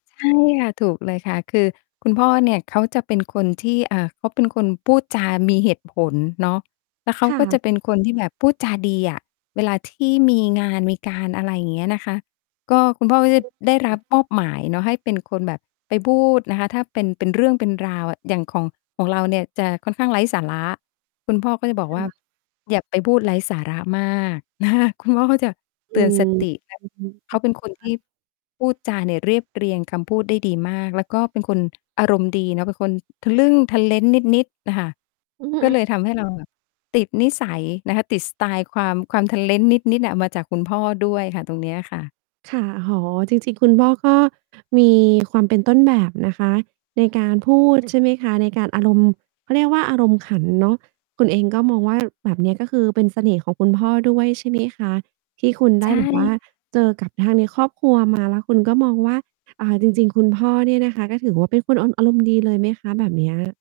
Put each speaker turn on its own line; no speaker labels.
ใช่ค่ะ ถูกเลยค่ะ คือคุณพ่อเนี่ยเขาจะเป็นคนที่ อ่า เขาเป็นคนพูดจามีเหตุผลเนาะ แล้วเขา
ค่
ก็
ะ
จะเป็นคน ที่แบบพูดจาดีอะ เวลาที่มีงานมีการ อะไรเงี้ยนะคะ ก็คุณพ่อก
อื
็
อฮ
จะ
ึ
ได้
อ
ร
ื
ับ
ม
มอบหมายเนาะให้เป็นคนแบบไปพูดนะคะ ถ้าเป็น เป็นเรื่องเป็นราว อย่างของ ของเราเนี่ยจะค่อนข้างไร้สาระ คุณพ่อก็จะ
ค
บอก
่
ว่า
ะ
"อย่าไปพูดไร้สาระมาก" นะคะ คุณพ่อก็จะ
อื
เตือน
ม
สติ แล้ว
อือฮึ
เ
อ
ข
ือ
าเป็นคน
อ
ท
ะฮ
ี
ะ
่ พูดจาเนี่ยเรียบเรียงคำพูดได้ดีมาก แล้วก็เป็นคน อารมณ์ดีเนาะ เป็นคน ทะลึ่งทะเล้นนิด ๆ น่ะค่ะ
อือฮ
ก็
ึ
เลยทำให้เรา แบบ ติดนิสัยนะคะ ติดสไตล์ความ ความทะเล้นนิด ๆ น่ะ มาจากคุณพ่อด้วยค่ะ ตรงเนี้ยค่ะ
ค่ะ อ๋อ จริง ๆ คุณพ่อก็ มี ความเป็นต้นแบบนะคะในการพูด
ใช่
ใช่
ค
ไหมค
่ะ
ะ ในการอารมณ์ เขาเรียกว่าอารมณ์ขันเนาะ คุณเองก็มองว่า แบบเนี้ย ก็คือเป็นเสน่ห์ของคุณพ่อด้วย ใช่ไหมคะ? ที่คุณไ
ใ
ด้
ช
แบบ ว่า
่
เจอกับทางในครอบครัว มา แล้วคุณก็มองว่า อ่า จริง ๆ คุณพ่อเนี่ย นะคะก็ถือว่าเป็นคน อ อารมณ์ดีเลยไหมคะ? แบบเนี้ย